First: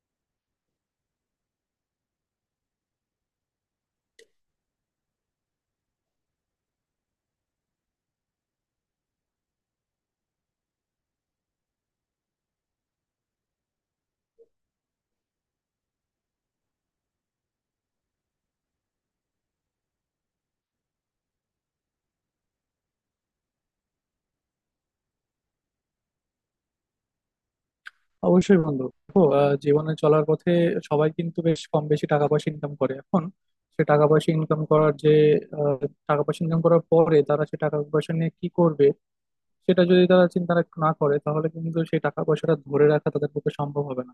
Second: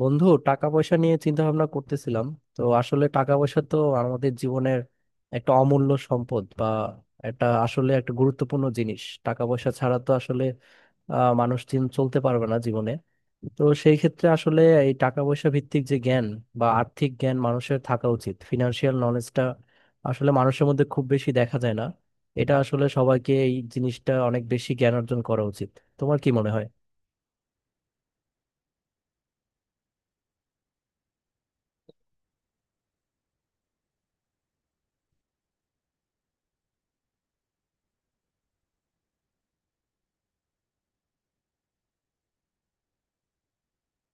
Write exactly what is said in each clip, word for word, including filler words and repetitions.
বন্ধু, টাকা পয়সা নিয়ে চিন্তা ভাবনা করতেছিলাম। তো আসলে টাকা পয়সা তো আমাদের জীবনের একটা অমূল্য সম্পদ বা একটা, আসলে একটা গুরুত্বপূর্ণ জিনিস। টাকা পয়সা ছাড়া তো আসলে আহ, মানুষ দিন চলতে পারবে না জীবনে। তো সেই ক্ষেত্রে আসলে এই টাকা পয়সা ভিত্তিক যে জ্ঞান বা আর্থিক জ্ঞান মানুষের থাকা উচিত, ফিনান্সিয়াল নলেজটা আসলে মানুষের মধ্যে খুব বেশি দেখা যায় না। এটা আসলে সবাইকে, এই জিনিসটা, অনেক বেশি জ্ঞান অর্জন করা উচিত। তোমার কি মনে হয়? অবশ্যই বন্ধু দেখো, আহ, জীবনে চলার পথে সবাই কিন্তু বেশ কম বেশি টাকা পয়সা ইনকাম করে এখন। সে টাকা পয়সা ইনকাম করার যে আহ, টাকা পয়সা ইনকাম করার পরে তারা সে টাকা পয়সা নিয়ে কি করবে সেটা যদি তারা চিন্তা রাখ- না করে তাহলে কিন্তু সেই টাকা পয়সাটা ধরে রাখা তাদের পক্ষে সম্ভব হবে না।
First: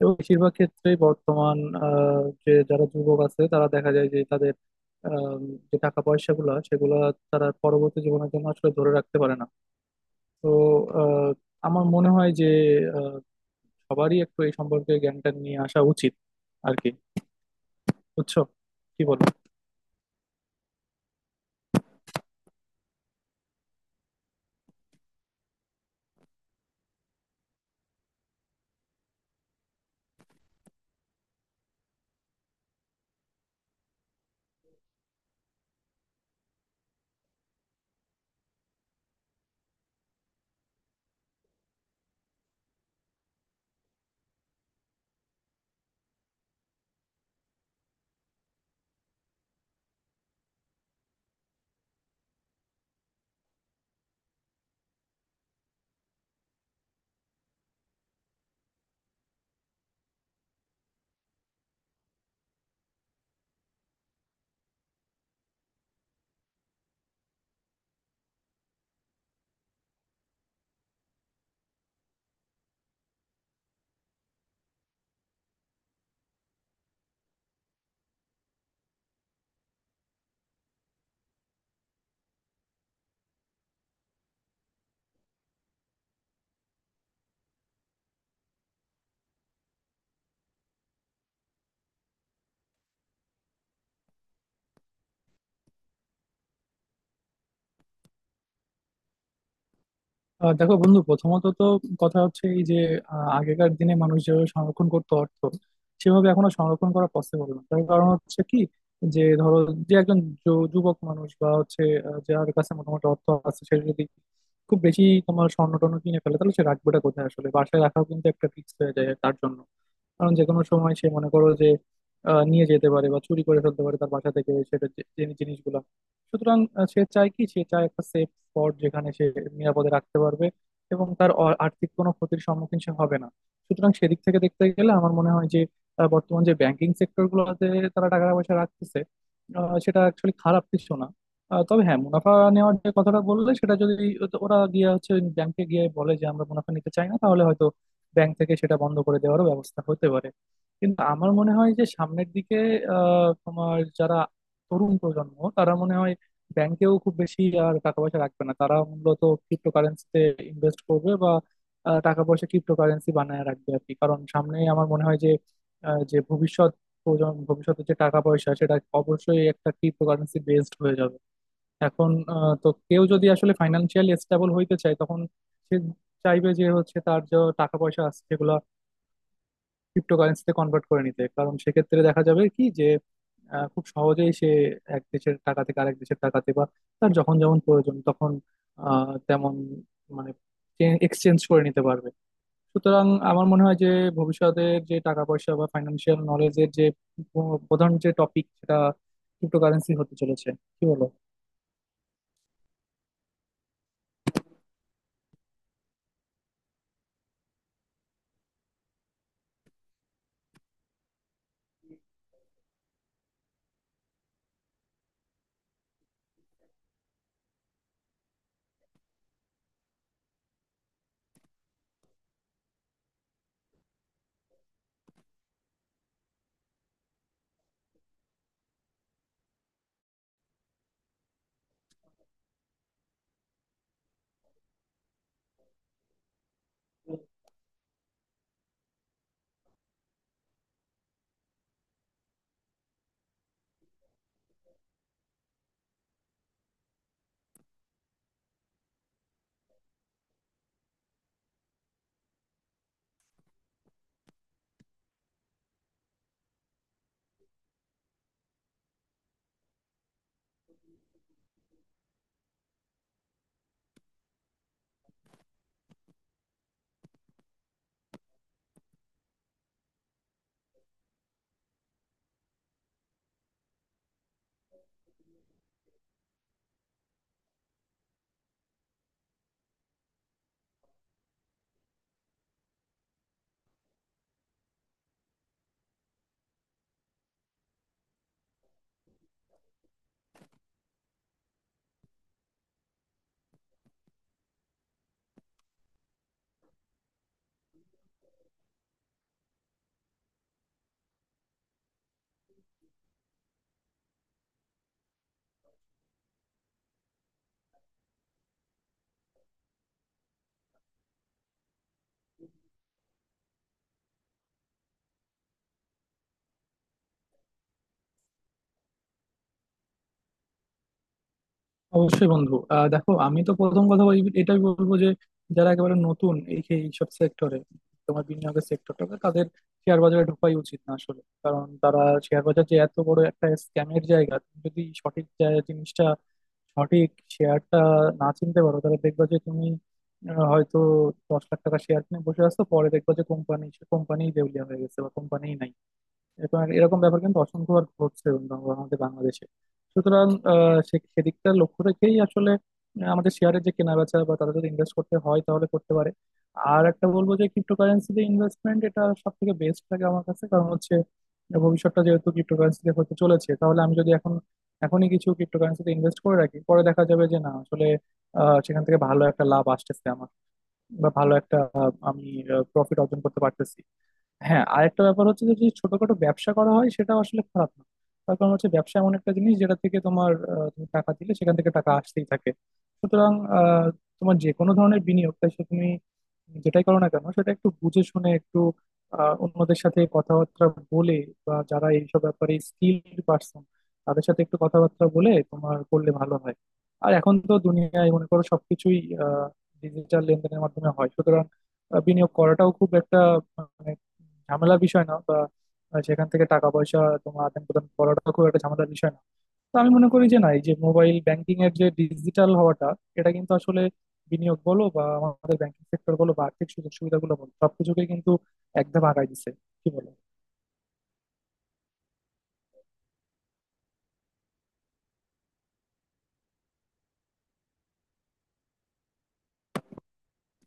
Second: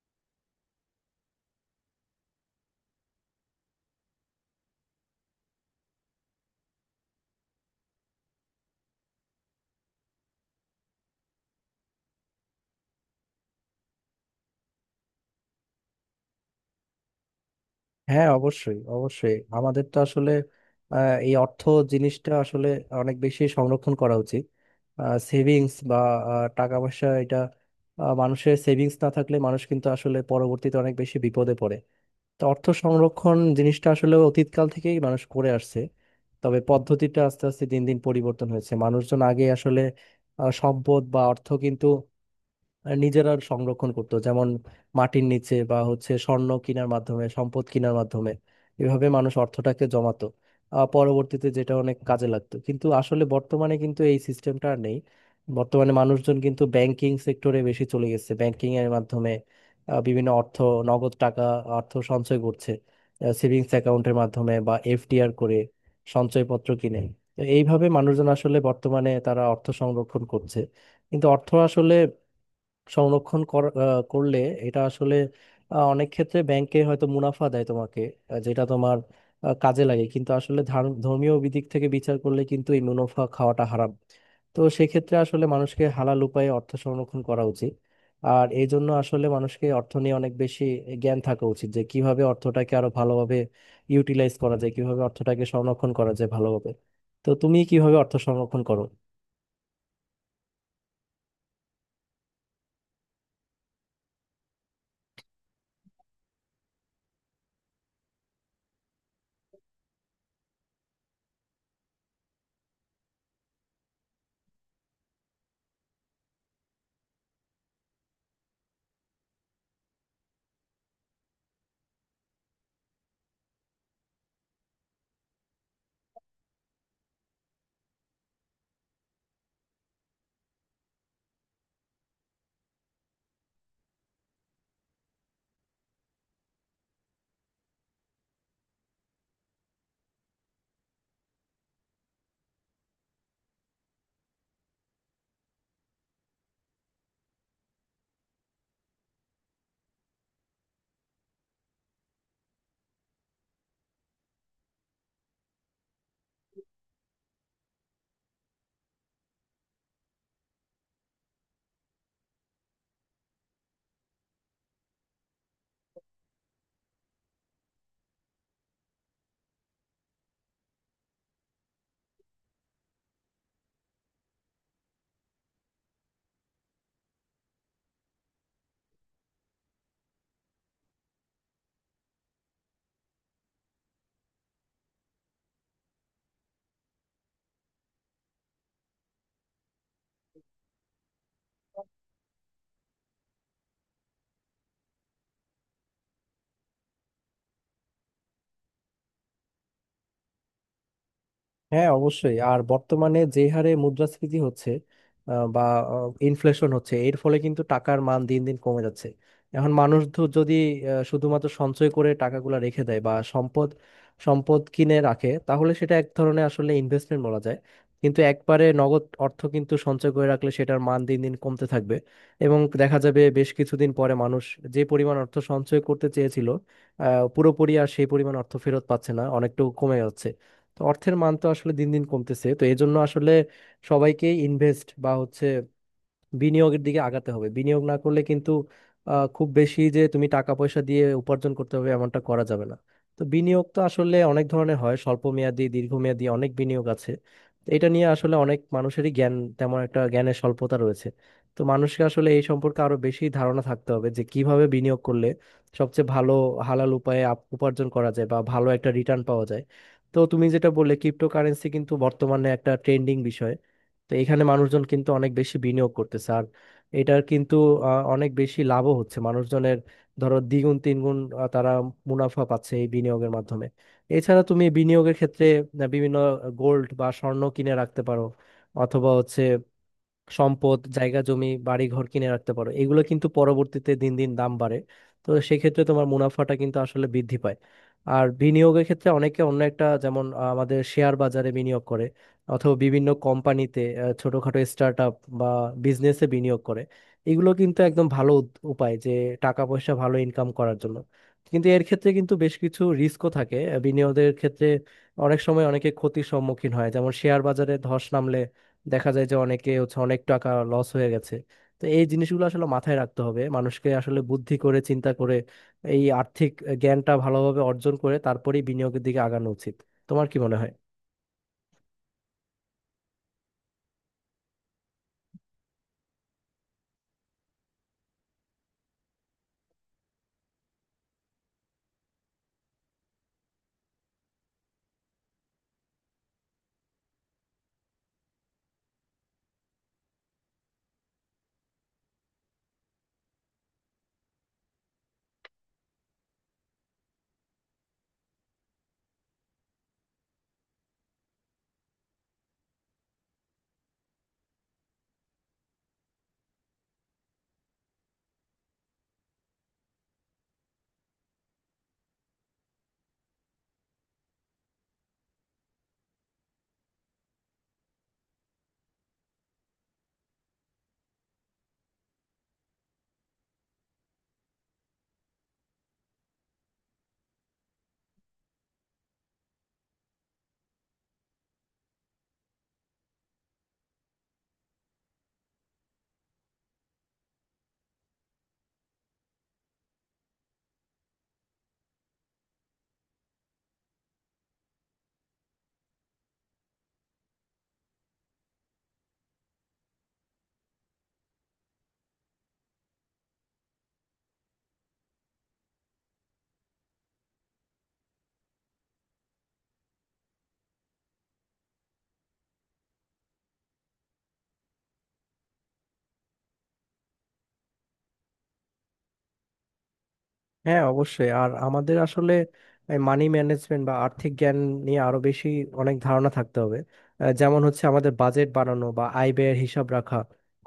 এবং বেশিরভাগ ক্ষেত্রেই বর্তমান আহ, যে যারা যুবক আছে তারা দেখা যায় যে তাদের আহ, যে টাকা পয়সাগুলো সেগুলো তারা পরবর্তী জীবনের জন্য আসলে ধরে রাখতে পারে না। তো আহ, আমার মনে হয় যে সবারই একটু এই সম্পর্কে জ্ঞানটা নিয়ে আসা উচিত আর কি। হ্যাঁ, বুঝছো? অবশ্যই কি বলো? অবশ্যই। আমাদের তো আসলে আহ, এই অর্থ জিনিসটা আসলে অনেক বেশি সংরক্ষণ করা উচিত। সেভিংস বা আহ, টাকা পয়সা, এটা আহ, মানুষের সেভিংস না থাকলে মানুষ কিন্তু আসলে পরবর্তীতে অনেক বেশি বিপদে পড়ে। তো অর্থ সংরক্ষণ জিনিসটা আসলে অতীতকাল থেকেই মানুষ করে আসছে। তবে পদ্ধতিটা আস্তে আস্তে দিন দিন পরিবর্তন হয়েছে। মানুষজন আগে আসলে আহ, সম্পদ বা অর্থ কিন্তু নিজেরা সংরক্ষণ করতো, যেমন মাটির নিচে বা হচ্ছে স্বর্ণ কেনার মাধ্যমে, সম্পদ কেনার মাধ্যমে এভাবে মানুষ অর্থটাকে জমাতো। আহ, পরবর্তীতে যেটা অনেক কাজে লাগতো, কিন্তু আসলে বর্তমানে কিন্তু এই সিস্টেমটা আর নেই। বর্তমানে মানুষজন কিন্তু ব্যাংকিং সেক্টরে বেশি চলে গেছে। ব্যাংকিং এর মাধ্যমে আহ, বিভিন্ন অর্থ, নগদ টাকা, অর্থ সঞ্চয় করছে সেভিংস অ্যাকাউন্টের মাধ্যমে, বা এফডিআর করে, সঞ্চয়পত্র কিনে। তো এইভাবে মানুষজন আসলে বর্তমানে তারা অর্থ সংরক্ষণ করছে। কিন্তু অর্থ আসলে সংরক্ষণ কর- আহ, করলে এটা আসলে আহ, অনেক ক্ষেত্রে ব্যাংকে হয়তো মুনাফা দেয় তোমাকে, আহ, যেটা তোমার আহ, কাজে লাগে। কিন্তু আসলে ধার- ধর্মীয় দিক থেকে বিচার করলে কিন্তু এই মুনাফা খাওয়াটা হারাম। তো সেক্ষেত্রে আসলে মানুষকে হালাল উপায়ে অর্থ সংরক্ষণ করা উচিত। আর এই জন্য আসলে মানুষকে অর্থ নিয়ে অনেক বেশি জ্ঞান থাকা উচিত, যে কিভাবে অর্থটাকে আরো ভালোভাবে ইউটিলাইজ করা যায়, কিভাবে অর্থটাকে সংরক্ষণ করা যায় ভালোভাবে। তো তুমি কিভাবে অর্থ সংরক্ষণ করো? আহ, দেখো বন্ধু, প্রথমত তো কথা হচ্ছে এই যে আহ, আগেকার দিনে মানুষ যেভাবে সংরক্ষণ করতো অর্থ, সেভাবে এখন আর সংরক্ষণ করা পসিবল না। তার কারণ হচ্ছে কি, যে ধরো যে একজন যু- যুবক মানুষ বা হচ্ছে আহ, যার কাছে মোটামুটি অর্থ আছে, সে যদি খুব বেশি তোমার স্বর্ণ টর্ণ কিনে ফেলে তাহলে সে রাখবেটা কোথায়? আসলে বাসায় রাখাও কিন্তু একটা ফিক্স হয়ে যায় তার জন্য। কারণ যে কোনো সময় সে, মনে করো যে, আহ, নিয়ে যেতে পারে বা চুরি করে ফেলতে পারে তার বাসা থেকে সেটা, যে- যে জিনিসগুলা। সুতরাং আহ, সে চায় কি, সে চায় একটা সেফ স্পট যেখানে সে নিরাপদে রাখতে পারবে এবং তার অ- আর্থিক কোনো ক্ষতির সম্মুখীন সে হবে না। সুতরাং সেদিক থেকে দেখতে গেলে আমার মনে হয় যে আহ, বর্তমান যে ব্যাংকিং সেক্টর গুলোতে তারা টাকা পয়সা রাখতেছে, আহ, সেটা অ্যাকচুয়ালি খারাপ কিছু না। আহ, তবে হ্যাঁ, মুনাফা নেওয়ার যে কথাটা বললে, সেটা যদি ওরা গিয়ে হচ্ছে ব্যাংকে গিয়ে বলে যে আমরা মুনাফা নিতে চাই না, তাহলে হয়তো ব্যাংক থেকে সেটা বন্ধ করে দেওয়ারও ব্যবস্থা হতে পারে। কিন্তু আমার মনে হয় যে সামনের দিকে আহ, তোমার যারা তরুণ প্রজন্ম, তারা মনে হয় ব্যাংকেও খুব বেশি আর টাকা পয়সা রাখবে না। তারা মূলত ক্রিপ্টোকারেন্সিতে ইনভেস্ট করবে বা আহ, টাকা পয়সা ক্রিপ্টোকারেন্সি বানায় রাখবে আর কি। কারণ সামনে আমার মনে হয় যে আহ, যে ভবিষ্যৎ প্রজন্ম, ভবিষ্যতে যে টাকা পয়সা সেটা অবশ্যই একটা ক্রিপ্টোকারেন্সি বেসড হয়ে যাবে। এখন আহ, তো কেউ যদি আসলে ফাইন্যান্সিয়ালি স্টেবল হইতে চায়, তখন সে চাইবে যে হচ্ছে তার যে টাকা পয়সা আছে সেগুলো ক্রিপ্টোকারেন্সিতে কনভার্ট করে নিতে। কারণ সেক্ষেত্রে দেখা যাবে কি যে আহ, খুব সহজেই সে এক দেশের টাকা থেকে আরেক দেশের টাকাতে, বা তার যখন যেমন প্রয়োজন তখন আহ, তেমন মানে এক্সচেঞ্জ করে নিতে পারবে। সুতরাং আমার মনে হয় যে ভবিষ্যতের যে টাকা পয়সা বা ফাইন্যান্সিয়াল নলেজের যে প- প্রধান যে টপিক সেটা ক্রিপ্টোকারেন্সি হতে চলেছে। কি বলো? হ্যাঁ, অবশ্যই। আর বর্তমানে যে হারে মুদ্রাস্ফীতি হচ্ছে, আহ, বা ইনফ্লেশন হচ্ছে, এর ফলে কিন্তু টাকার মান দিন দিন কমে যাচ্ছে। এখন মানুষ তো যদি আহ, শুধুমাত্র সঞ্চয় করে টাকাগুলো রেখে দেয়, বা সম্পদ সম্পদ কিনে রাখে, তাহলে সেটা এক ধরনের আসলে ইনভেস্টমেন্ট বলা যায়। কিন্তু একবারে নগদ অর্থ কিন্তু সঞ্চয় করে রাখলে সেটার মান দিন দিন কমতে থাকবে। এবং দেখা যাবে বেশ কিছুদিন পরে মানুষ যে পরিমাণ অর্থ সঞ্চয় করতে চেয়েছিল, আহ, পুরোপুরি আর সেই পরিমাণ অর্থ ফেরত পাচ্ছে না, অনেকটুকু কমে যাচ্ছে। তো অর্থের মান তো আসলে দিন দিন কমতেছে। তো এই জন্য আসলে সবাইকে ইনভেস্ট বা হচ্ছে বিনিয়োগের দিকে আগাতে হবে। বিনিয়োগ না করলে কিন্তু আহ, খুব বেশি যে তুমি টাকা পয়সা দিয়ে উপার্জন করতে হবে এমনটা করা যাবে না। তো বিনিয়োগ তো আসলে অনেক ধরনের হয়, স্বল্প মেয়াদি, দীর্ঘমেয়াদি, অনেক বিনিয়োগ আছে। তো এটা নিয়ে আসলে অনেক মানুষেরই জ্ঞান, তেমন একটা, জ্ঞানের স্বল্পতা রয়েছে। তো মানুষকে আসলে এই সম্পর্কে আরো বেশি ধারণা থাকতে হবে, যে কিভাবে বিনিয়োগ করলে সবচেয়ে ভালো হালাল উপায়ে আপ- উপার্জন করা যায়, বা ভালো একটা রিটার্ন পাওয়া যায়। তো তুমি যেটা বললে, ক্রিপ্টোকারেন্সি কিন্তু বর্তমানে একটা ট্রেন্ডিং বিষয়। তো এখানে মানুষজন কিন্তু অনেক বেশি বিনিয়োগ করতেছে। আর এটার কিন্তু আহ, অনেক বেশি লাভও হচ্ছে মানুষজনের। ধরো দ্বিগুণ তিনগুণ আহ, তারা মুনাফা পাচ্ছে এই বিনিয়োগের মাধ্যমে। এছাড়া তুমি বিনিয়োগের ক্ষেত্রে আহ, বিভিন্ন গোল্ড বা স্বর্ণ কিনে রাখতে পারো, অথবা হচ্ছে সম্পদ, জায়গা, জমি, বাড়ি ঘর কিনে রাখতে পারো। এগুলো কিন্তু পরবর্তীতে দিন দিন দাম বাড়ে। তো সেক্ষেত্রে তোমার মুনাফাটা কিন্তু আসলে বৃদ্ধি পায়। আর বিনিয়োগের ক্ষেত্রে অনেকে অন্য একটা, যেমন আহ, আমাদের শেয়ার বাজারে বিনিয়োগ করে, অথবা বিভিন্ন কোম্পানিতে আহ, ছোটখাটো স্টার্ট আপ বা বিজনেসে বিনিয়োগ করে। এগুলো কিন্তু একদম ভালো উদ- উপায় যে টাকা পয়সা ভালো ইনকাম করার জন্য। কিন্তু এর ক্ষেত্রে কিন্তু বেশ কিছু রিস্কও থাকে আহ, বিনিয়োগের ক্ষেত্রে। অনেক সময় অনেকে ক্ষতির সম্মুখীন হয়, যেমন শেয়ার বাজারে ধস নামলে দেখা যায় যে অনেকে হচ্ছে অনেক টাকা লস হয়ে গেছে। তো এই জিনিসগুলো আসলে মাথায় রাখতে হবে। মানুষকে আসলে বুদ্ধি করে, চিন্তা করে, এই আর্থিক জ্ঞানটা ভালোভাবে অর্জন করে তারপরেই বিনিয়োগের দিকে আগানো উচিত। তোমার কি মনে হয়? অবশ্যই বন্ধু, আহ দেখো, আমি তো প্রথম কথা বলি এটাই বলবো যে যারা একেবারে নতুন এই এইসব সেক্টরে, তোমার বিনিয়োগের সেক্টরটাতে, তাদের শেয়ার বাজারে ঢোকাই উচিত না আসলে। কারণ তারা শেয়ার বাজার যে এত বড় একটা স্ক্যামের জায়গা, তুমি যদি সঠিক জায়- জিনিসটা, সঠিক শেয়ারটা না চিনতে পারো তাহলে দেখবা যে তুমি আহ, হয়তো দশ লাখ টাকা শেয়ার কিনে বসে আসছো, পরে দেখবা যে কোম্পানি কোম্পানি দেউলিয়া হয়ে গেছে বা কোম্পানি নাই। এবং এরকম ব্যাপার কিন্তু অসংখ্যবার ঘটছে বন্ধু আমাদের বাংলাদেশে। সুতরাং আহ, সে- সেদিকটা লক্ষ্য রেখেই আসলে আহ, আমাদের শেয়ারের যে কেনা বেচা, বা তারা যদি ইনভেস্ট করতে হয় তাহলে করতে পারে। আর একটা বলবো যে ক্রিপ্টোকারেন্সিতে ইনভেস্টমেন্ট, এটা সব থেকে বেস্ট লাগে আমার কাছে। কারণ হচ্ছে ভবিষ্যৎটা যেহেতু ক্রিপ্টোকারেন্সিতে হতে চলেছে, তাহলে আমি যদি এখন এখনই কিছু ক্রিপ্টোকারেন্সিতে ইনভেস্ট করে রাখি, পরে দেখা যাবে যে না আসলে আহ, সেখান থেকে ভালো একটা লাভ আসতেছে আমার, বা ভালো একটা আহ, আমি প্রফিট অর্জন করতে পারতেছি। হ্যাঁ, আরেকটা ব্যাপার হচ্ছে যে যদি ছোটখাটো ব্যবসা করা হয় সেটা আসলে খারাপ না। তার কারণ হচ্ছে ব্যবসা এমন একটা জিনিস যেটা থেকে তোমার আহ, তুমি টাকা দিলে সেখান থেকে টাকা আসতেই থাকে। সুতরাং আহ, তোমার যে কোনো ধরনের বিনিয়োগ, তাই সে তুমি যেটাই করো না কেন, সেটা একটু বুঝে শুনে, একটু আহ, অন্যদের সাথে কথাবার্তা বলে বা যারা এইসব ব্যাপারে স্কিল পার্সন তাদের সাথে একটু কথাবার্তা বলে তোমার করলে ভালো হয়। আর এখন তো দুনিয়ায় মনে করো সবকিছুই ডিজিটাল লেনদেনের মাধ্যমে হয়। সুতরাং আহ, বিনিয়োগ করাটাও খুব একটা মানে ঝামেলার বিষয় না, বা সেখান থেকে টাকা পয়সা তোমার আদান প্রদান করাটা খুব একটা ঝামেলার বিষয় না। তো আমি মনে করি যে না, এই যে মোবাইল ব্যাংকিং এর যে ডিজিটাল হওয়াটা, এটা কিন্তু আসলে বিনিয়োগ বলো বা আমাদের ব্যাংকিং সেক্টর বলো বা আর্থিক সুযোগ সুবিধাগুলো বলো, সবকিছুকে কিন্তু এক ধাপ আগায় দিচ্ছে। কি বলো? হ্যাঁ, অবশ্যই। আর আমাদের আসলে মানি ম্যানেজমেন্ট বা আর্থিক জ্ঞান নিয়ে আরো বেশি, অনেক ধারণা থাকতে হবে। আহ, যেমন হচ্ছে আমাদের বাজেট বানানো, বা আয় ব্যয়ের হিসাব রাখা,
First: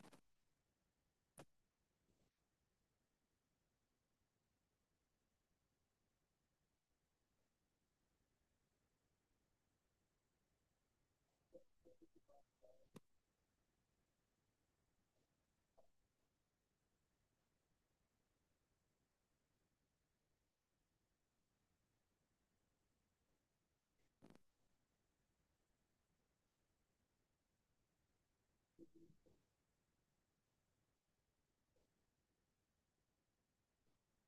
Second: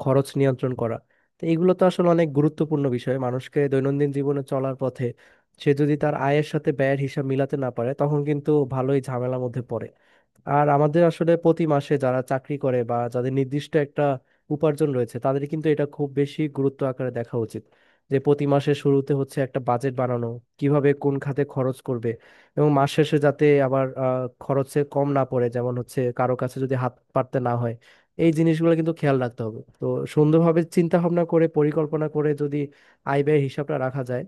খরচ নিয়ন্ত্রণ করা। তো এগুলো তো আসলে অনেক গুরুত্বপূর্ণ বিষয় মানুষকে দৈনন্দিন জীবনে চলার পথে। সে যদি তার আয়ের সাথে ব্যয়ের হিসাব মিলাতে না পারে তখন কিন্তু ভালোই ঝামেলার মধ্যে পড়ে। আর আমাদের আসলে প্রতি মাসে যারা চাকরি করে, বা যাদের নির্দিষ্ট একটা উপার্জন রয়েছে, তাদের কিন্তু এটা খুব বেশি গুরুত্ব আকারে দেখা উচিত। যে প্রতি মাসের শুরুতে হচ্ছে একটা বাজেট বানানো, কিভাবে কোন খাতে খরচ করবে, এবং মাস শেষে যাতে আবার আহ, খরচে কম না পড়ে, যেমন হচ্ছে কারো কাছে যদি হাত পাততে না হয়। এই জিনিসগুলো কিন্তু খেয়াল রাখতে হবে। তো সুন্দরভাবে চিন্তা ভাবনা করে, পরিকল্পনা করে যদি আয় ব্যয় হিসাবটা রাখা যায়,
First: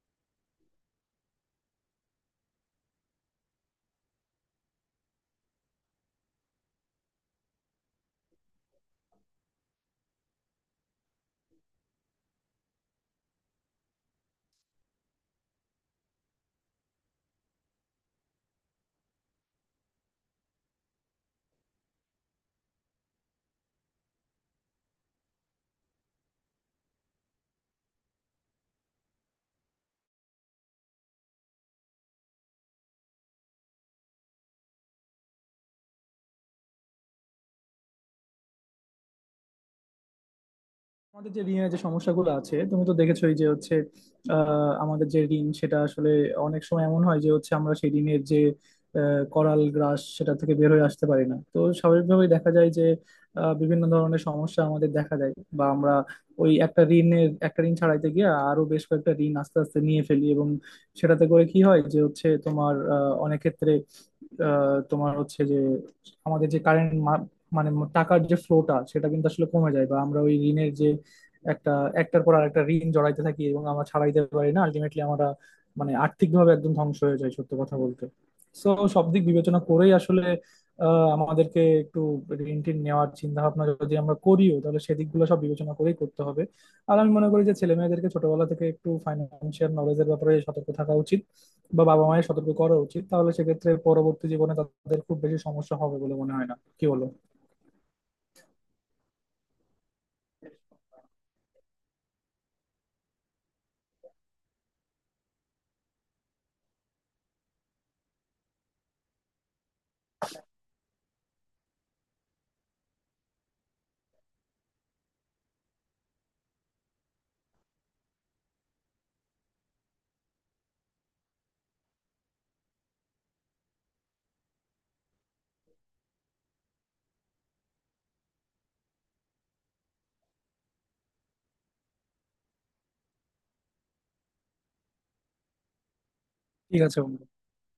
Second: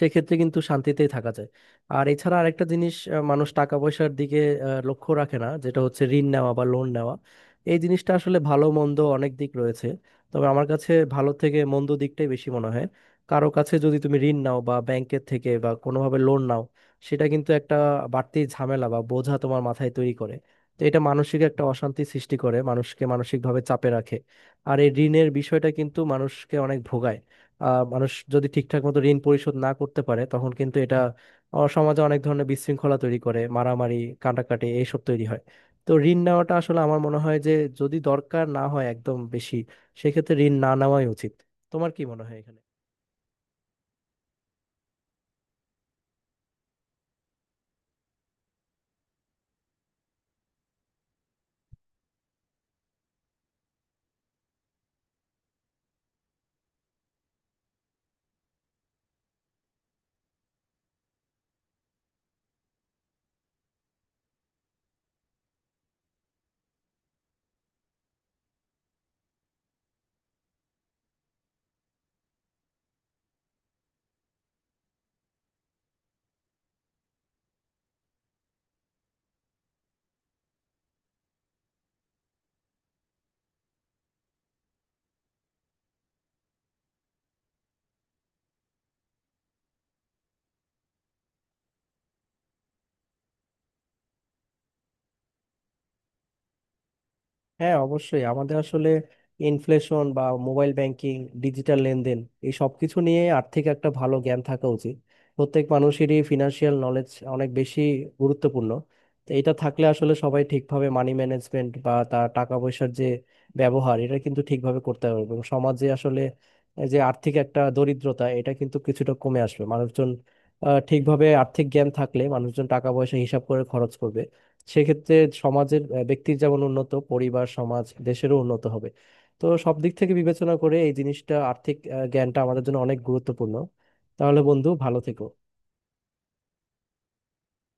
সেক্ষেত্রে কিন্তু শান্তিতেই থাকা যায়। আর এছাড়া আরেকটা জিনিস, আহ, মানুষ টাকা পয়সার দিকে আহ, লক্ষ্য রাখে না, যেটা হচ্ছে ঋণ নেওয়া বা লোন নেওয়া। এই জিনিসটা আসলে ভালো মন্দ অনেক দিক রয়েছে, তবে আমার কাছে ভালো থেকে মন্দ দিকটাই বেশি মনে হয়। কারো কাছে যদি তুমি ঋণ নাও, বা ব্যাংকের থেকে বা কোনোভাবে লোন নাও, সেটা কিন্তু একটা বাড়তি ঝামেলা বা বোঝা তোমার মাথায় তৈরি করে। তো এটা মানসিক একটা অশান্তি সৃষ্টি করে, মানুষকে মানসিকভাবে চাপে রাখে। আর এই ঋণের বিষয়টা কিন্তু মানুষকে অনেক ভোগায়। আহ, মানুষ যদি ঠিকঠাক মতো ঋণ পরিশোধ না করতে পারে, তখন কিন্তু এটা আহ, সমাজে অনেক ধরনের বিশৃঙ্খলা তৈরি করে, মারামারি কাটাকাটি এইসব তৈরি হয়। তো ঋণ নেওয়াটা আসলে আমার মনে হয় যে যদি দরকার না হয় একদম বেশি, সেক্ষেত্রে ঋণ না নেওয়াই আমাদের উচিত। যে ঋণের যে তোমার কি মনে সমস্যাগুলো হয় আছে এখানে? তুমি তো দেখেছোই যে হচ্ছে আহ, আমাদের যে ঋণ সেটা আসলে অনেক সময় এমন হয় যে হচ্ছে আমরা সেই ঋণের যে আহ, করাল গ্রাস সেটা থেকে বের হয়ে আসতে পারি না। তো স্বাভাবিকভাবেই দেখা যায় যে আহ, বিভিন্ন ধরনের সমস্যা আমাদের দেখা দেয়, বা আমরা ওই একটা ঋণের একটা ঋণ ছাড়াইতে গিয়ে আরো বেশ কয়েকটা ঋণ আস্তে আস্তে নিয়ে ফেলি। এবং সেটাতে করে কি হয় যে হচ্ছে তোমার আহ, অনেক ক্ষেত্রে আহ, তোমার হচ্ছে যে আমাদের যে কারেন্ট মানে টাকার যে ফ্লোটা সেটা কিন্তু আসলে কমে যায়, বা আমরা ওই ঋণের যে একটা একটার পর আরেকটা ঋণ জড়াইতে থাকি এবং আমরা ছাড়াইতে পারি না। আলটিমেটলি আমরা মানে আর্থিকভাবে একদম ধ্বংস হয়ে যায় সত্য কথা বলতে। তো সব দিক বিবেচনা করেই আসলে আহ, আমাদেরকে একটু ঋণ টিন নেওয়ার চিন্তা ভাবনা যদি আমরা করিও তাহলে সেদিকগুলো সব বিবেচনা করেই করতে হবে। আর আমি মনে করি যে ছেলে মেয়েদেরকে ছোটবেলা থেকে একটু ফাইন্যান্সিয়াল নলেজের ব্যাপারে সতর্ক থাকা উচিত বা বাবা মায়ের সতর্ক করা উচিত, তাহলে সেক্ষেত্রে পরবর্তী জীবনে তাদের খুব বেশি সমস্যা হবে বলে মনে হয় না। কি বলো? হ্যাঁ, অবশ্যই। আমাদের আসলে ইনফ্লেশন বা মোবাইল ব্যাংকিং, ডিজিটাল লেনদেন, এই সব কিছু নিয়ে আর্থিক একটা ভালো জ্ঞান থাকা উচিত। প্রত্যেক মানুষেরই ফিনান্সিয়াল নলেজ অনেক বেশি গুরুত্বপূর্ণ। তো এটা থাকলে আসলে সবাই ঠিকভাবে মানি ম্যানেজমেন্ট, বা তার টাকা পয়সার যে ব্যবহার, এটা কিন্তু ঠিকভাবে করতে পারবে। এবং সমাজে আসলে এই যে আর্থিক একটা দরিদ্রতা, এটা কিন্তু কিছুটা কমে আসবে। মানুষজন আহ, ঠিকভাবে আর্থিক জ্ঞান থাকলে মানুষজন টাকা পয়সা হিসাব করে খরচ করবে। সেক্ষেত্রে সমাজের আহ, ব্যক্তির যেমন উন্নত, পরিবার, সমাজ, দেশেরও উন্নত হবে। তো সব দিক থেকে বিবেচনা করে এই জিনিসটা, আর্থিক আহ, জ্ঞানটা আমাদের জন্য অনেক গুরুত্বপূর্ণ। তাহলে বন্ধু ভালো থেকো। ঠিক আছে বন্ধু।